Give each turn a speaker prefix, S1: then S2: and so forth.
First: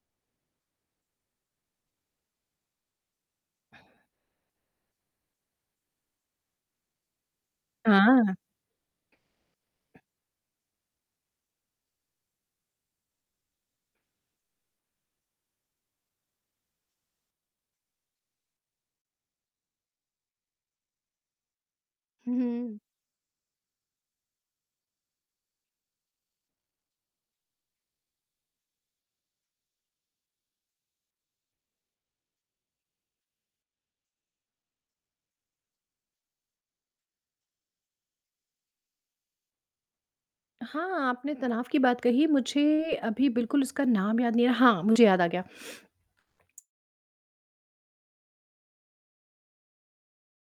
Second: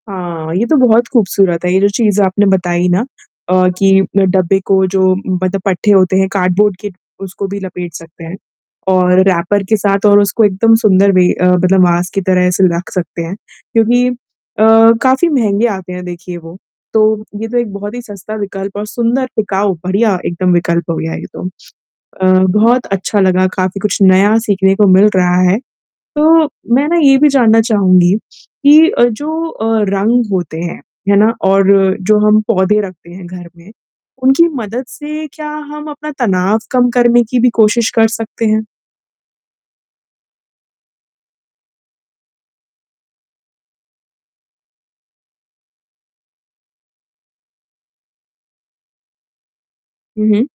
S1: हाँ, ये तो बहुत ख़ूबसूरत है ये जो चीज़ें आपने बताई ना। अ, कि डब्बे को जो मतलब पट्टे होते हैं कार्ड बोर्ड के उसको भी लपेट सकते हैं।
S2: हाँ।
S1: और रैपर के साथ और उसको एकदम सुंदर भी अ, मतलब वास की तरह ऐसे रख़ सकते हैं। क्योंकि अ, काफ़ी महँगे आते हैं देखिए वो तो, ये तो एक बहुत ही सस्ता विकल्प और सुंदर टिकाऊ बढ़िया एकदम विकल्प हो गया ये तो। अ,
S2: हुँ, हुँ।
S1: बहुत अच्छा लगा काफ़ी कुछ नया सीखने को मिल रहा है। तो मैं ना ये भी जानना चाहूँगी कि अ, जो अ, रंग होते हैं, है ना? और जो हम पौधे रखते हैं घर में, उनकी मदद से क्या हम अपना तनाव कम करने की भी कोशिश कर सकते हैं?
S2: हाँ, आपने तनाव की बात कही मुझे अभी बिल्कुल उसका नाम याद नहीं है हाँ, मुझे याद आ गया।
S1: हुँ, हुँ।